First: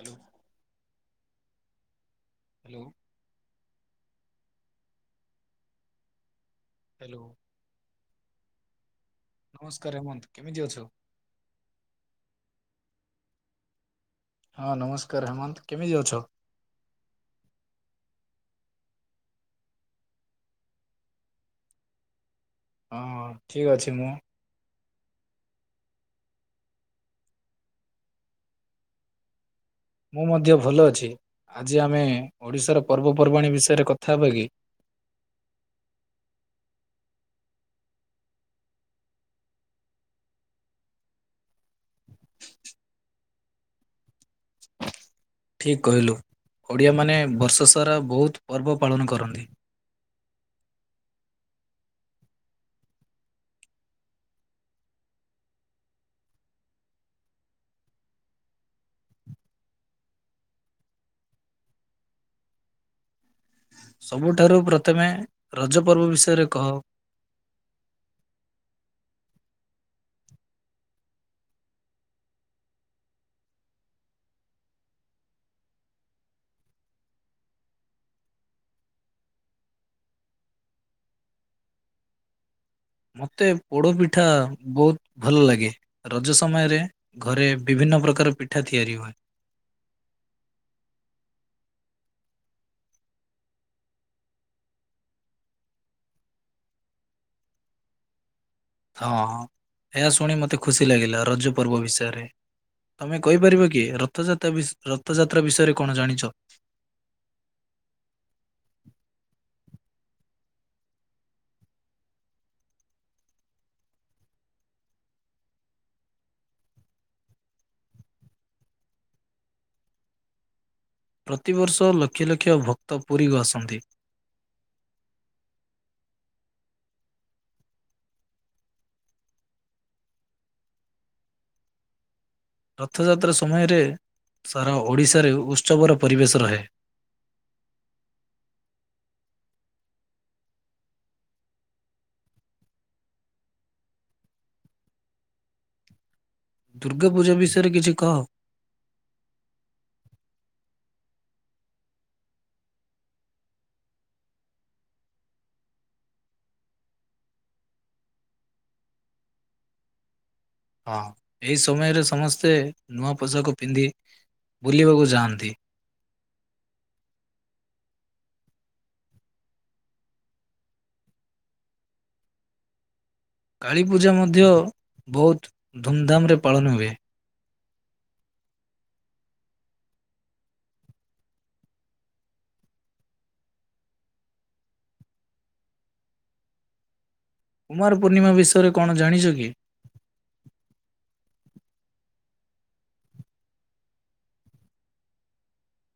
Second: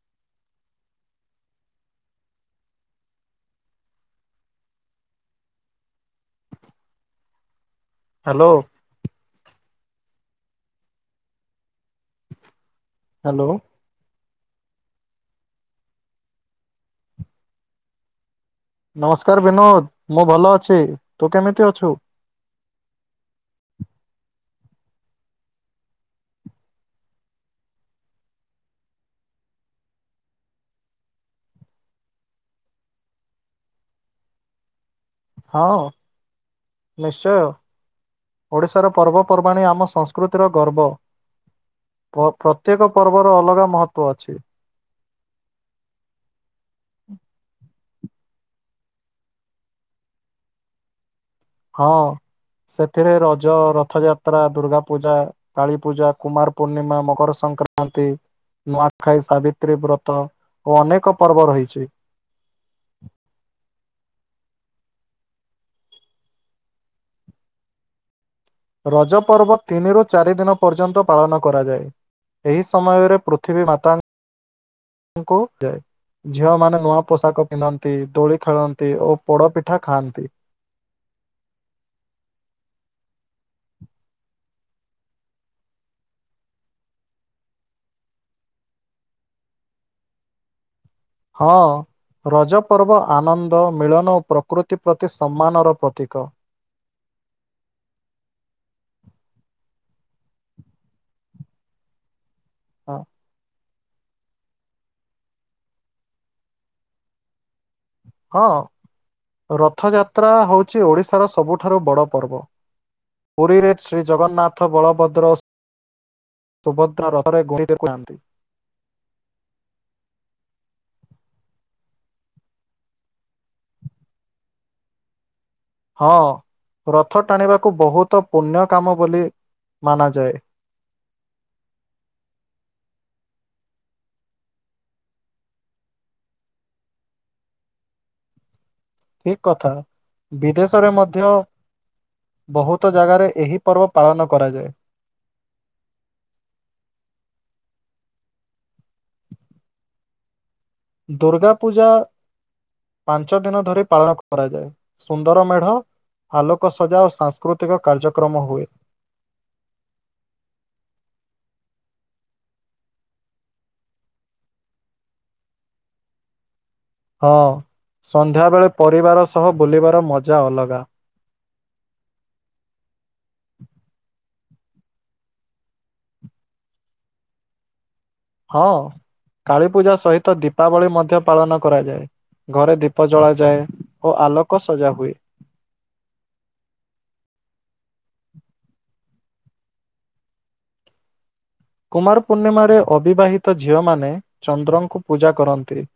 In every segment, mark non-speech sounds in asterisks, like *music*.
Hello, hello, hello hello ନମସ୍କାର ହେମନ୍ତ୍। କେମିତି ଅଛ? ହାଲୋ, ହଁ ନମସ୍କାର ହେମନ୍ତ। କେମିତି ଅଛ? ନମସ୍କାର ବିନୋଦ। ମୁଁ ଭଲ ଅଛି, ତୁ କେମିତି ଅଛୁ? ହଁ ଠିକ୍ ଅଛି ମୁଁ। ମୁଁ ମଧ୍ୟ ଭଲ ଅଛି। ଆଜି ଆମେ ଓଡ଼ିଶାର ପର୍ବପର୍ବାଣିୀ ବିଷୟରେ କଥା ହେବାକି? ହଁ, ନିଶ୍ଚୟ। ଓଡ଼ିଶାର ପର୍ବପର୍ବାଣି ଆମ ସଂସ୍କୃତିର ଗର୍ବ। ପ ପ୍ରତ୍ୟେକ ପର୍ବର ଅଲଗା ମହତ୍ଵ ଅଛି। ଠିକ୍ କହିଲୁ, ଓଡ଼ିଆମାନେ ବର୍ଷ ସାରା ବହୁତ ପର୍ବ ପାଳନ କରନ୍ତି। ହଁ ସେଥିରେ ରଜ, ରଥଯାତ୍ରା, ଦୁର୍ଗା ପୂଜା କାଳୀ ପୂଜା, କୁମାର ପୂର୍ଣ୍ଣିମା, ମକର ସଂକ୍ରାନ୍ତି ନୂଆଖାଇ, ସାବିତ୍ରୀ ବ୍ରତ ଓ ଅନେକ ପର୍ବ ରହିଛି। ସବୁଠାରୁ ପ୍ରଥମେ ରଜ ପର୍ବ ବିଷୟରେ କହ? ରଜ ପର୍ବ ତିନିରୁ ଚାରି ଦିନ ପର୍ଯ୍ୟନ୍ତ ପାଳନ କରାଯାଏ। ଏହି ସମୟରେ ପୃଥିବୀ ମାତା *inaudible* ଙ୍କୁ ଯାଏ। ଝିଅମାନେ ନୂଆ ପୋଷାକ ପିନ୍ଧନ୍ତି, ଦୋଳି ଖେଳନ୍ତି ଓ ପୋଡ଼ପିଠା ଖାଆନ୍ତି। ମୋତେ ପୋଡପିଠା ବହୁତ ଭଲ ଲାଗେ। ରଜ ସମୟରେ ଘରେ ବିଭିନ୍ନ ପ୍ରକାର ପିଠା ତିଆରି ହୁଏ। ହଁ ରଜପର୍ବ ଆନନ୍ଦ, ମିଳନ ଓ ପ୍ରକୃତି ପ୍ରତି ସମ୍ମାନର ପ୍ରତୀକ। ହଁ ଏହା ଶୁଣି ମତେ ଖୁସି ଲାଗିଲା! ରଜ ପର୍ବ ବିଷୟରେ। ହଁ ତମେ କହିପାରିବ କି ରଥଯାତ୍ରା ବିଷ ରଥଯାତ୍ରା ବିଷୟରେ କଣ ଜାଣିଛ? ହଁ ରଥଯାତ୍ରା ହଉଛି ଓଡିଶାର ସବୁଠାରୁ ବଡ ପର୍ବ। ପୁରୀରେ ଶ୍ରୀ ଜଗନ୍ନାଥ, ବଳଭଦ୍ର ସୁଭଦ୍ରା ରଥରେ *inaudible* ଦେଖୁ ନାହାନ୍ତି ପ୍ରତିବର୍ଷ ଲକ୍ଷ ଲକ୍ଷ ଭକ୍ତ ପୁରୀକୁ ଆସନ୍ତି। ହଁ ରଥ ଟାଣିବାକୁ ବହୁତ ପୁଣ୍ୟ କାମ ବୋଲି ମାନାଯାଏ। ରଥଯାତ୍ରା ସମୟରେ ସାରା ଓଡ଼ିଶାରେ ଉତ୍ସବର ପରିବେଶ ରହେ। ଠିକ କଥା ବିଦେଶରେ ମଧ୍ୟ ବହୁତ ଜାଗାରେ ଏହି ପର୍ବ ପାଳନ କରାଯାଏ। ଦୁର୍ଗା ପୂଜା ବିଷୟରେ କିଛି କହ? ଦୁର୍ଗା ପୂଜା ପାଞ୍ଚ ଦିନ ଧରି ପାଳନ କରାଯାଏ ସୁନ୍ଦର ମେଢ଼ ଆଲୋକ ସଜା ଓ ସାଂସ୍କୃତିକ କାର୍ଯ୍ୟକ୍ରମ ହୁଏ। ହାଁ, ଏହି ସମୟରେ ସମସ୍ତେ ନୂଆ ପୋଷାକ ପିନ୍ଧି ବୁଲିବାକୁ ଯାଆନ୍ତି। ହଁ, ସନ୍ଧ୍ୟାବେଳେ ପରିବାର ସହ ବୁଲିବାର ମଜା ଅଲଗା, କାଳୀପୂଜା ମଧ୍ୟ ବହୁତ ଧୁମଧାମରେ ପାଳନ ହୁଏ। ହଁ କାଳୀ ପୂଜା ସହିତ ଦୀପାବଳି ମଧ୍ୟ ପାଳନ କରାଯାଏ। ଘରେ ଦୀପ ଜଳାଯାଏ ଓ ଆଲୋକ ସଜା ହୁଏ। କୁମାର ପୂର୍ଣ୍ଣିମା ବିଷୟରେ କଣ ଜାଣିଛୁ କି? କୁମାର ପୂର୍ଣ୍ଣିମାରେ ଅବିବାହିତ ଝିଅମାନେ ଚନ୍ଦ୍ରଙ୍କୁ ପୂଜା କରନ୍ତି।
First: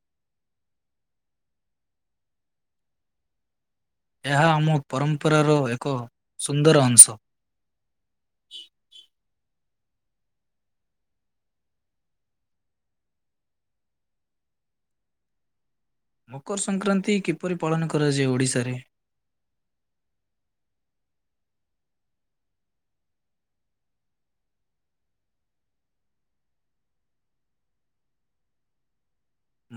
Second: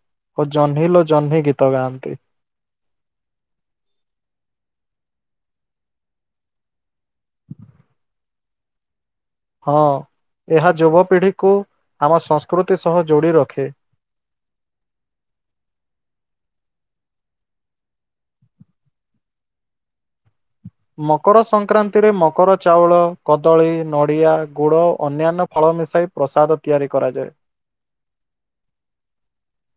ଓ ଜହ୍ନି ଲୋ ଜହ୍ନି ଗୀତ ଗାଆନ୍ତି। ଏହା ଆମ ପରମ୍ପରାର ଏକ ସୁନ୍ଦର ଅଂଶ। ହଁ ଏହା ଯୁବପିଢ଼ିକୁ ଆମ ସଂସ୍କୃତି ସହ ଯୋଡ଼ି ରଖେ। ମକର ସଂକ୍ରାନ୍ତି କିପରି ପାଳନ କରାଯାଏ ଓଡ଼ିଶାରେ? ମକର ସଂକ୍ରାନ୍ତିରେ ମକର ଚାଉଳ କଦଳୀ ନଡ଼ିଆ ଗୁଡ଼ ଅନ୍ୟାନ୍ୟ ଫଳ ମିଶାଇ ପ୍ରସାଦ ତିଆରି କରାଯାଏ।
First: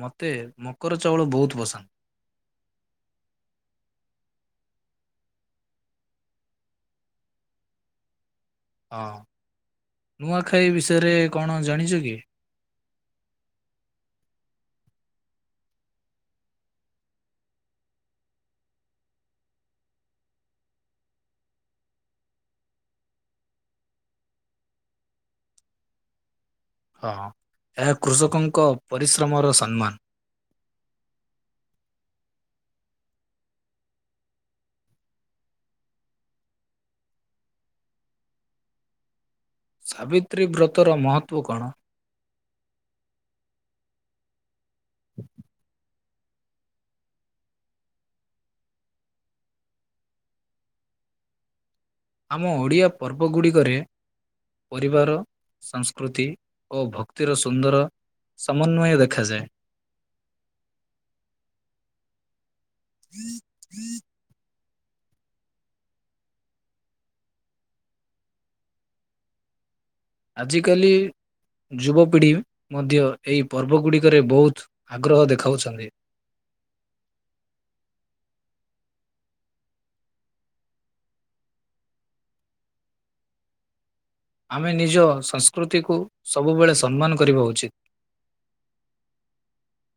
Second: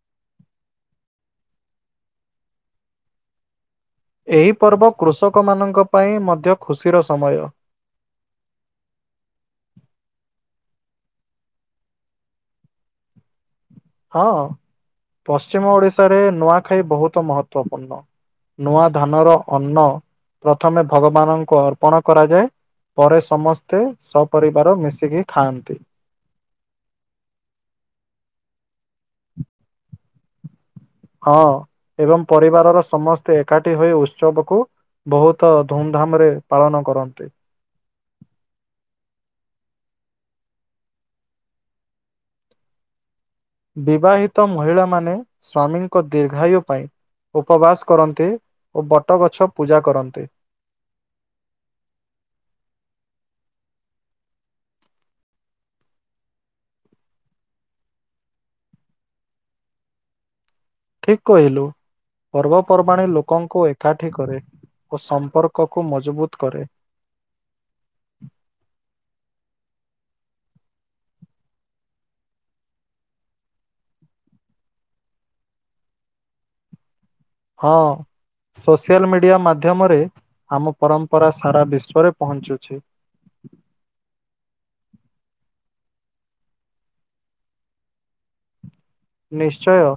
ମତେ ମକର ଚାଉଳ ବହୁତ୍ ପସନ୍ଦ। ଏହି ପର୍ବ କୃଷକମାନଙ୍କ ପାଇଁ ମଧ୍ୟ ଖୁସିର ସମୟ। ହଁ ନୂଆଖାଇ ବିଷୟରେ କଣ ଜାଣିଛ କି? ହଁ ପଶ୍ଚିମ ଓଡିଶାରେ ନୂଆଖାଇ ବହୁତ୍ ମହତ୍ଵପୂର୍ଣ୍ଣ। ନୂଆ ଧନର ଅନ୍ନ ପ୍ରଥମେ ଭଗବାନଙ୍କୁ ଅର୍ପଣ କରାଯାଏ। ପରେ ସମସ୍ତେ ସପରିବାର ମିଶିକି ଖାଆନ୍ତି। ହଁ ହଁ ଏହା କୃଷକଙ୍କ ପରିଶ୍ରମର ସମ୍ମାନ। ହଁ ଏବଂ ପରିବାରର ସମସ୍ତେ ଏକାଠି ହୋଇ ଉତ୍ସବକୁ ବହୁତ ଧୁମଧାମ ରେ ପାଳନ କରନ୍ତି। ସାବିତ୍ରୀ ବ୍ରତର ମହତ୍ବ କଣ? ବିବାହିତ ମହିଳାମାନେ ସ୍ଵାମୀ ଏକ ଦୀର୍ଘାୟୁ ପାଇଁ ଉପବାସ କରନ୍ତି ଓ ବଟଗଛ ପୂଜା କରନ୍ତି। ଆମ ଓଡ଼ିଆ ପର୍ବ ଗୁଡ଼ିକରେ ପରିବାର ସଂସ୍କୃତି ଓ ଭକ୍ତିର ସୁନ୍ଦର ସମନ୍ୱୟ ଦେଖାଯାଏ। ଠିକ୍ କହିଲୁ ପର୍ବପର୍ବାଣିୀ ଲୋକଙ୍କୁ ଏକାଠି କରେ। ଓ ସମ୍ପର୍କକୁୁ ମଜବୁତ୍ କରେ। ଆଜି କାଲି ଯୁବପିଢ଼ି ମଧ୍ୟ ଏହି ପର୍ବ ଗୁଡ଼ିକରେ ବହୁତ୍ ଆଗ୍ରହ ଦେଖାଉଛନ୍ତି। ହଁ। ସୋସିଆଲ ମିଡ଼ିଆ ମାଧ୍ୟମରେ ଆମ ପରମ୍ପରା ସାରା ବିଶ୍ଵରେ ପହଞ୍ଚୁଛି। ଆମେ ନିଜ ସଂସ୍କୃତିକୁ ସବୁବେଳେ ସମ୍ମାନ କରିବା ଉଚିତ୍। ନିଶ୍ଚୟ।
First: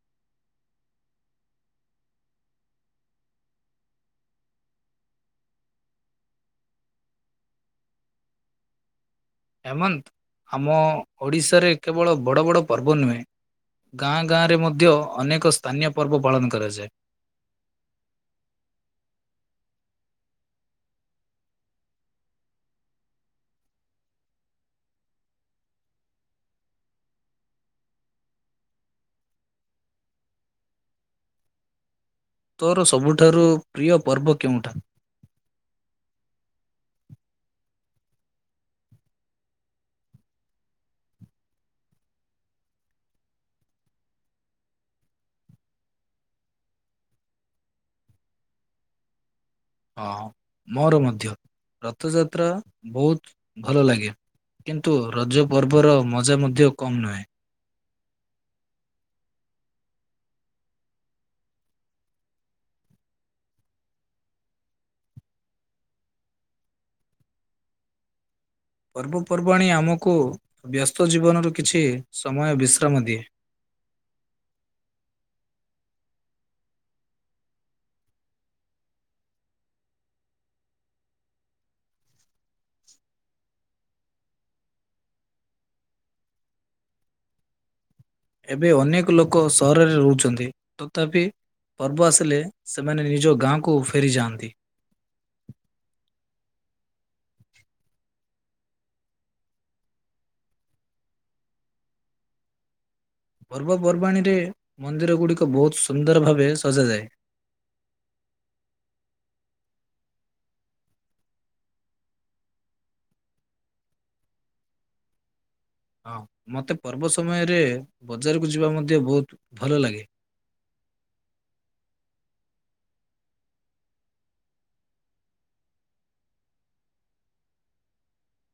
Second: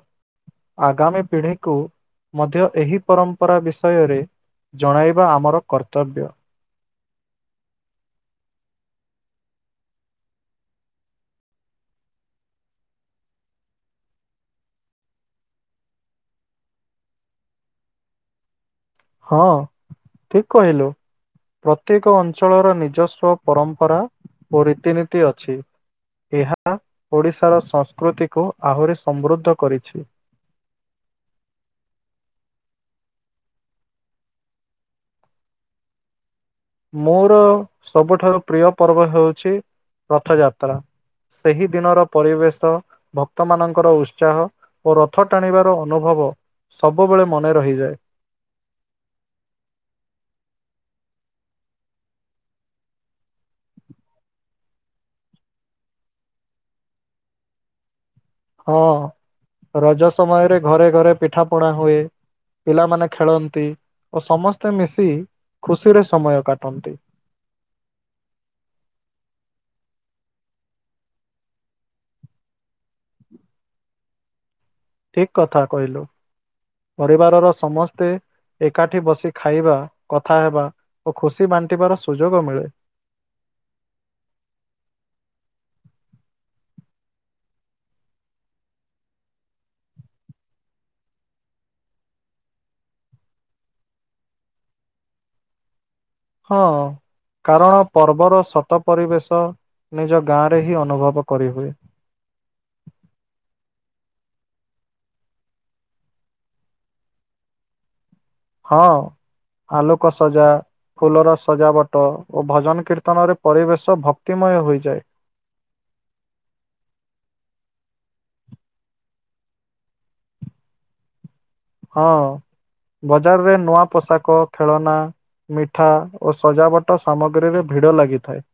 ଆଗାମୀ ପିଢ଼ିକୁ ମଧ୍ୟ ଏହି ପରମ୍ପରା ବିଷୟରେ ଜଣାଇବା ଆମର କର୍ତ୍ତବ୍ୟ। ଏମନ୍ତ ଆମ ଓଡ଼ିଶାରେ କେବଳ ବଡ଼ ବଡ଼ ପର୍ବ ନୁହେଁ ଗାଁ ଗାଁରେ ମଧ୍ୟ ଅନେକ ସ୍ଥାନୀୟ ପର୍ବ ପାଳନ କରାଯାଏ। ହଁ ଠିକ୍ କହିଲୁ। ପ୍ରତ୍ୟେକ ଅଞ୍ଚଳର ନିଜସ୍ୱ ପରମ୍ପରା ଓ ରୀତିନୀତି ଅଛି। ଏହା ଓଡ଼ିଶାର ସଂସ୍କୃତିକୁ ଆହୁରି ସମୃଦ୍ଧ କରିଛି। ତୋର ସବୁଠାରୁ ପ୍ରିୟ ପର୍ବ କେଉଁଟା? ମୋର ସବୁଠାରୁ ପ୍ରିୟ ପର୍ବ ହେଉଛି ରଥଯାତ୍ରା। ସେହି ଦିନର ପରିବେଶ ଭକ୍ତମାନାନଙ୍କର ଉତ୍ସାହ ଓ ରଥ ଟାଣିବାର ଅନୁଭବ ସବୁବେଳେ ମନେ ରହିଯାଏ। ହଁ ମୋର ମଧ୍ୟ ରଥଯାତ୍ରା ବହୁତ୍ ଭଲ ଲାଗେ। କିନ୍ତୁ ରଜ ପର୍ବ ର ମଜା ମଧ୍ୟ କମ୍ ନୁହେଁ। ହଁ ରଜ ସମୟରେ ଘରେ ଘରେ ପିଠା ପଣା ହୁଏ। ପିଲାମାନେ ଖେଳନ୍ତି ଓ ସମସ୍ତେ ମିଶି ଖୁସିରେ ସମୟ କାଟନ୍ତି। ପର୍ବପର୍ବାଣି ଆମକୁ ବ୍ୟସ୍ତ ଜୀବନରୁ କିଛି ସମୟ ବିଶ୍ରାମ ଦିଏ। ଠିକ୍ କଥା କହିଲୁ ପରିବାରର ସମସ୍ତେ ଏକାଠି ବସି ଖାଇବା କଥା ହେବା ଓ ଖୁସି ବାଣ୍ଟିବାର ସୁଯୋଗ ମିଳେ। ଏବେ ଅନେକ ଲୋକ ସହରରେ ରହୁଛନ୍ତି ତଥାପି ପର୍ବ ଆସିଲେ ସେମାନେ ନିଜ ଗାଁକୁ ଫେରିଯାଆନ୍ତି। ହଁ। କାରଣ ପର୍ବର ସତ ପରିବେଶ ନିଜ ଗାଁରେ ହିଁ ଅନୁଭବ କରିହୁଏ। ପର୍ବପର୍ବାଣୀରେ ମନ୍ଦିର ଗୁଡିକ ବହୁତ ସୁନ୍ଦର ଭାବେ ସଜାଯାଏ। ହଁ ଆଲୋକ ସଜା ଫୁଲର ସଜାବଟ ଓ ଭଜନ କୀର୍ତ୍ତନରେ ପରିବେଶ ଭକ୍ତିମୟ ହୋଇଯାଏ। ହଁ ମୋତେ ପର୍ବ ସମୟରେ ବଜାରକୁ ଯିବା ମଧ୍ୟ ବହୁତ ଭଲ ଲାଗେ। ହଁ ବଜାରରେ ନୂଆ ପୋଷାକ ଖେଳନା ମିଠା ଓ ସଜାବଟ ସାମଗ୍ରୀରେ ଭିଡ଼ ଲାଗିଥାଏ।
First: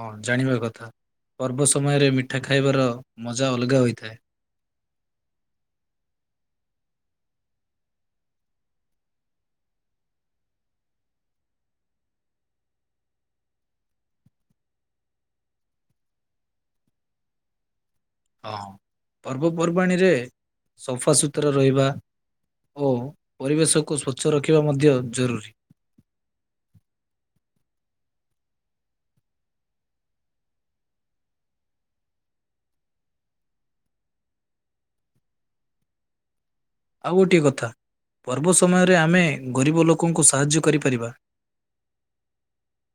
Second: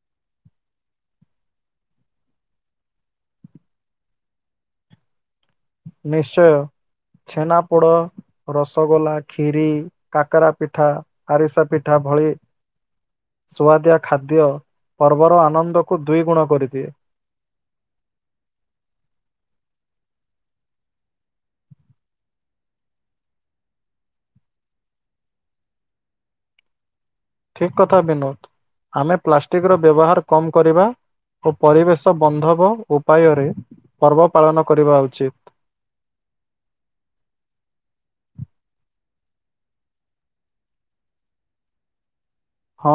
ହଁ ଜାଣିବା କଥା ପର୍ବ ସମୟରେ ମିଠା ଖାଇବାର ମଜା ଅଲଗା ହୋଇଥାଏ। ନିଶ୍ଚୟ ଛେନା ପୋଡ ରସଗୋଲା ଖିରି କାକରା ପିଠା ଆରିସା ପିଠା ଭଳି ସୁଆଦିଆ ଖାଦ୍ୟ ପର୍ବର ଆନନ୍ଦକୁ ଦୁଇ ଗୁଣ କରିଦିଏ। ହଁ ପର୍ବପର୍ବାଣିୀରେ ସଫା ସୁୁତୁରା ରହିବା ଓ ପରିବେଶକୁ ସ୍ୱଚ୍ଛ ରଖିବା ମଧ୍ୟ ଜରୁରୀ। ଠିକ କଥା ବିନୋଦ ଆମେ ପ୍ଲାଷ୍ଟିକ ର ବ୍ୟବହାର କମ କରିବା ଓ ପରିବେଶ ବନ୍ଧବ ଉପାୟରେ ପର୍ବ ପାଳନ କରିବା ଉଚିତ। ଆଉ ଗୋଟିଏ କଥା ପର୍ବ ସମୟରେ ଆମେ ଗରିବ ଲୋକଙ୍କୁ ସାହାଯ୍ୟ କରିପାରିବା। ହଁ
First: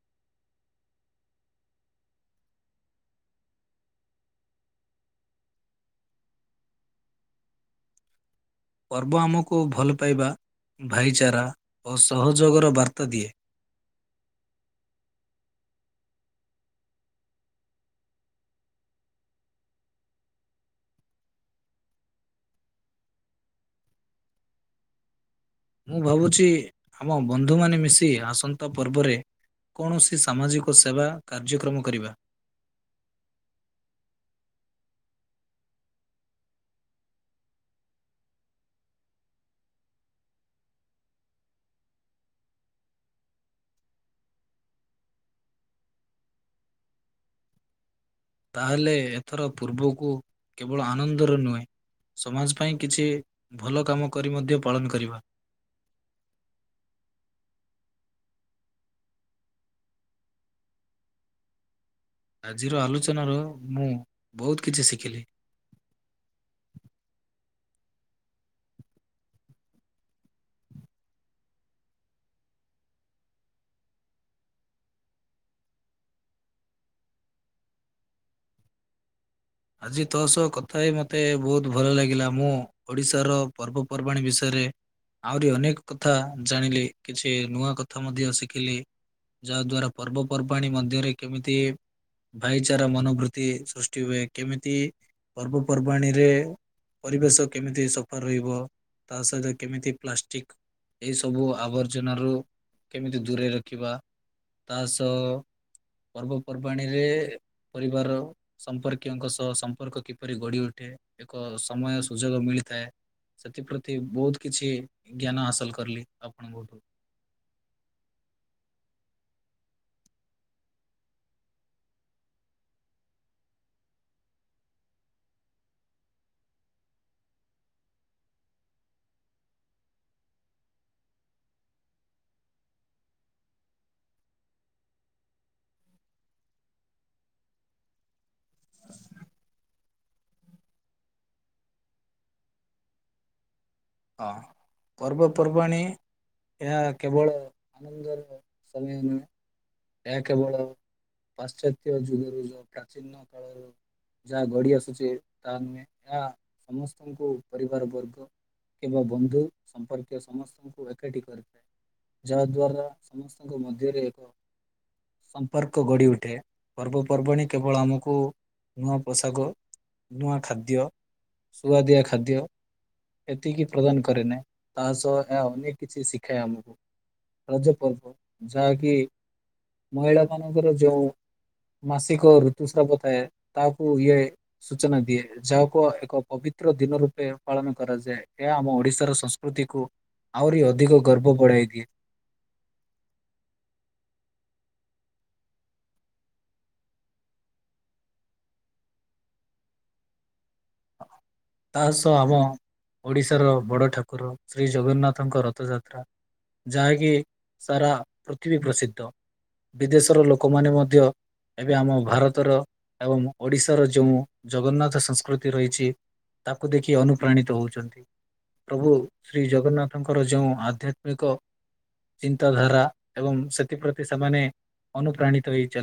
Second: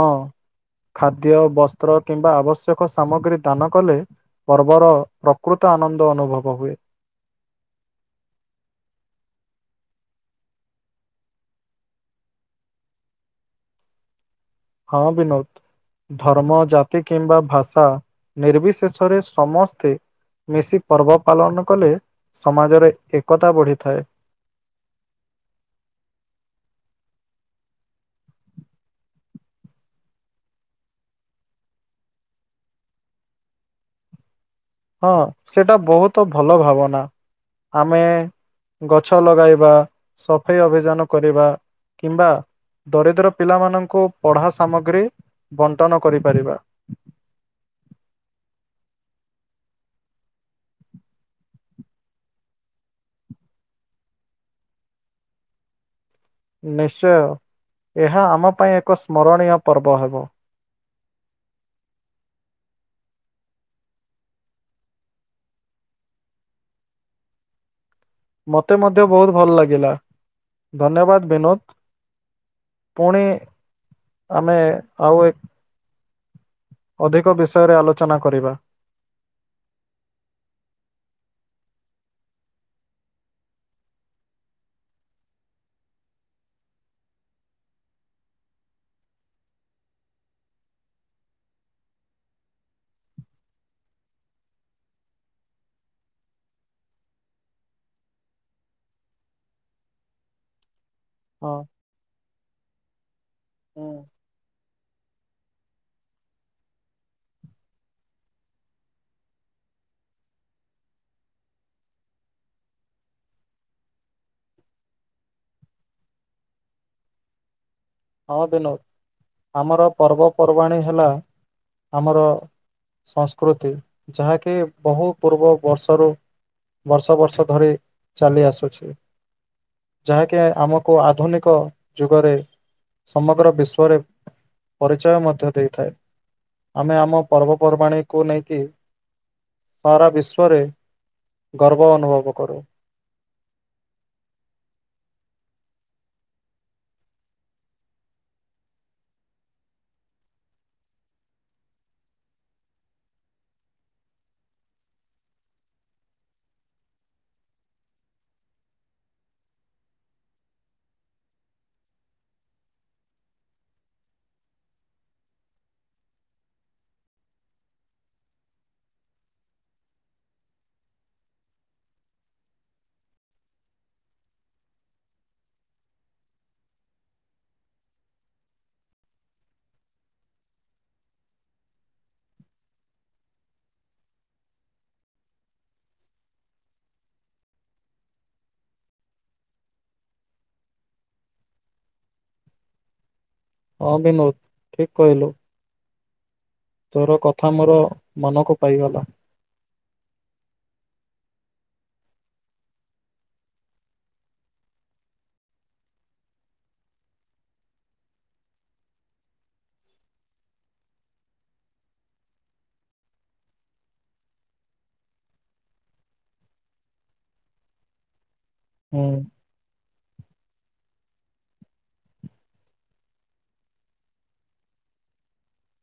ଖାଦ୍ୟ ବସ୍ତ୍ର କିମ୍ବା ଆବଶ୍ୟକ ସାମଗ୍ରୀ ଦାନ କଲେ ପର୍ବର ପ୍ରକୃତ ଆନନ୍ଦ ଅନୁଭବ ହୁଏ। ପର୍ବ ଆମକୁ ଭଲ ପାଇବା ଭାଇଚାରା ଓ ସହଯୋଗର ବାର୍ତ୍ତା ଦିଏ। ହଁ ବିନୋଦ ଧର୍ମ ଜାତି କିମ୍ବା ଭାଷା ନିର୍ବିଶେଷରେ ସମସ୍ତେ ମିଶି ପର୍ବ ପାଳନ କଲେ ସମାଜରେ ଏକତା ବଢ଼ିଥାଏ। ମୁଁ ଭାବୁଛି ଆମ ବନ୍ଧୁମାନେ ମିଶି ଆସନ୍ତା ପର୍ବରେ କୌଣସି ସାମାଜିକ ସେବା କାର୍ଯ୍ୟକ୍ରମ କରିବା। ହଁ ସେଇଟା ବହୁତ ଭଲ ଭାବନା ଆମେ ଗଛ ଲଗାଇବା ସଫେଇ ଅଭିଯାନ କରିବା କିମ୍ବା ଦରିଦ୍ର ପିଲାମାନଙ୍କୁ ପଢ଼ା ସାମଗ୍ରୀ ବଣ୍ଟନ କରିପାରିବା। ତାହେଲେ ଏଥର ପୂର୍ବକୁ କେବଳ ଆନନ୍ଦରେ ନୁହେଁ ସମାଜ ପାଇଁ କିଛି ଭଲ କାମ କରି ମଧ୍ୟ ପାଳନ କରିବା। ନିଶ୍ଚୟ ଏହା ଆମ ପାଇଁ ଏକ ସ୍ମରଣୀୟ ପର୍ବ ହେବ। ଆଜିର ଆଲୋଚନାର ମୁଁ ବହୁତ କିଛି ଶିଖିଲି। ମତେ ମଧ୍ୟ ବହୁତ ଭଲ ଲାଗିଲା ଧନ୍ୟବାଦ ବିନୋଦ। ପୁଣି ଆମେ ଆଉ ଏକ ଅଧିକ ବିଷୟରେ ଆଲୋଚନା କରିବା। ଆଜି ତୋ ସହ କଥା ହେଇ ମୋତେ ବହୁତ ଭଲ ଲାଗିଲା ମୁଁ ଓଡ଼ିଶାର ପର୍ବପର୍ବାଣିୀ ବିଷୟରେ ଆହୁରି ଅନେକ କଥା ଜାଣିଲି କିଛି ନୂଆ କଥା ମଧ୍ୟ ଶିଖିଲି ଯାହା ଦ୍ୱାରା ପର୍ବପର୍ବାଣିୀ ମଧ୍ୟରେ କେମିତି ଭାଇଚାରା ମନୋବୃତ୍ତି ସୃଷ୍ଟି ହୁଏ କେମିତି ପର୍ବପର୍ବାଣିୀରେ ପରିବେଶ କେମିତି ସଫା ରହିବ ତା ସହିତ କେମିତି ପ୍ଲାଷ୍ଟିକ ଏଇ ସବୁ ହଁ। ଆବର୍ଜନା ରୁ କେମିତି ଦୂରେଇ ରଖିବା ହୁଁ ତା ସହ ପର୍ବପର୍ବାଣିୀରେ ପରିବାର ସମ୍ପର୍କ ଙ୍କ ସହ ସମ୍ପର୍କ କିପରି ଗଢି ଉଠେ ଏକ ସମୟ ସୁଯୋଗ ମିଳିଥାଏ। ସେଥିପ୍ରତି ବହୁତ କିଛି ଜ୍ଞାନ ହାସଲ କଲି ଆପଣଙ୍କୋଠୁ। ହଁ ବିନୋଦ ଆମର ପର୍ବପର୍ବାଣିୀ ହେଲା ଆମର ସଂସ୍କୃତି ଯାହାକି ବହୁ ପୂର୍ବ ବର୍ଷରୁ ବର୍ଷ ବର୍ଷ ଧରି ଚାଲି ଆସୁଛି। ଯାହାକି ଆମକୁ ଆଧୁନିକ ଯୁଗରେ ସମଗ୍ର ବିଶ୍ଵରେ ପରିଚୟ ମଧ୍ୟ ଦେଇଥାଏ। ଆମେ ଆମ ପର୍ବପର୍ବାଣୀକୁୁ ନେଇକି ସାରା ବିଶ୍ୱରେ ଗର୍ବ ଅନୁଭବ କରେ ହଁ ପର୍ବପର୍ବାଣି ଏହା କେବଳ ଆନନ୍ଦର ସମୟ ନୁହେଁ। ଏହା କେବଳ ପାଶ୍ଚାତ୍ୟ ଯୁଗରୁ ଯୋଉ ପ୍ରାଚୀନ କାଳରେ। ଯାହା ଗଡି ଆସୁଛି ତାହା ନୁହେଁ ଏହା ସମସ୍ତଙ୍କୁ ପରିବାର ବର୍ଗ କିମ୍ବା ବନ୍ଧୁ ସମ୍ପର୍କୀୟ ସମସ୍ତଙ୍କୁ ଏକାଠି କରିଥାଏ। ଯାହା ଦ୍ୱାରା ସମସ୍ତଙ୍କ ମଧ୍ୟରେ ଏକ ସମ୍ପର୍କ ଗଢ଼ି ଉଠେ ପର୍ବପର୍ବାଣିୀ କେବଳ ଆମକୁ ନୂଆ ପୋଷାକ ନୂଆ ଖାଦ୍ୟ ସୁୁଆଦିଆ ଖାଦ୍ୟ ଏତିକି ପ୍ରଦାନ କରେ ନାହିଁ ତା ସହ ଏହା ଅନେକ କିଛି ଶିଖାଏ ଆମକୁ। ରଜ ପର୍ବ ଯାହାକି ମହିଳା ମାନଙ୍କର ଯୋଉ ମାସିକ ଋତୁସ୍ରାବ ଥାଏ ତାକୁ ଇଏ ସୂଚନା ଦିଏ ଯାହାକୁ ଏକ ପବିତ୍ର ଦିନ ରୂପେ ପାଳନ କରାଯାଏ ଏହା ଆମ ଓଡିଶାର ସଂସ୍ ପ୍ରକୃତିକୁ ଆହୁରି ଅଧିକ ଗର୍ବ ବଢାଇ ଦିଏ। ହଁ ବିନୋଦ ଠିକ କହିଲୁ। ତୋର କଥା ମୋର ମନକୁ ପାଇଗଲା। ତା ସହ ଆମ ଓଡିଶାର ବଡ ଠାକୁର ଶ୍ରୀ ଜଗନ୍ନାଥଙ୍କ ରଥଯାତ୍ରା ଯାହାକି ସାରା ପୃଥିବୀ ପ୍ରସିଦ୍ଧ। ବିଦେଶର ଲୋକମାନେ ମଧ୍ୟ ଏବେ ଆମ ଭାରତର ଏବଂ ଓଡିଶାର ଯୋଉ ଜଗନ୍ନାଥ ସଂସ୍କୃତି ରହିଛି ତାକୁ ଦେଖି ଅନୁପ୍ରାଣିତ ହଉଛନ୍ତି ପ୍ରଭୁ ହୁଁ। ଶ୍ରୀ ଜଗନ୍ନାଥଙ୍କର ଯୋଉଁ ଆଧ୍ୟାତ୍ମିକ ଚିନ୍ତାଧାରା ଏବଂ ସେଥିପ୍ରତି ସେମାନେ ଅନୁପ୍ରାଣିତ ହେଇ ଚାଲି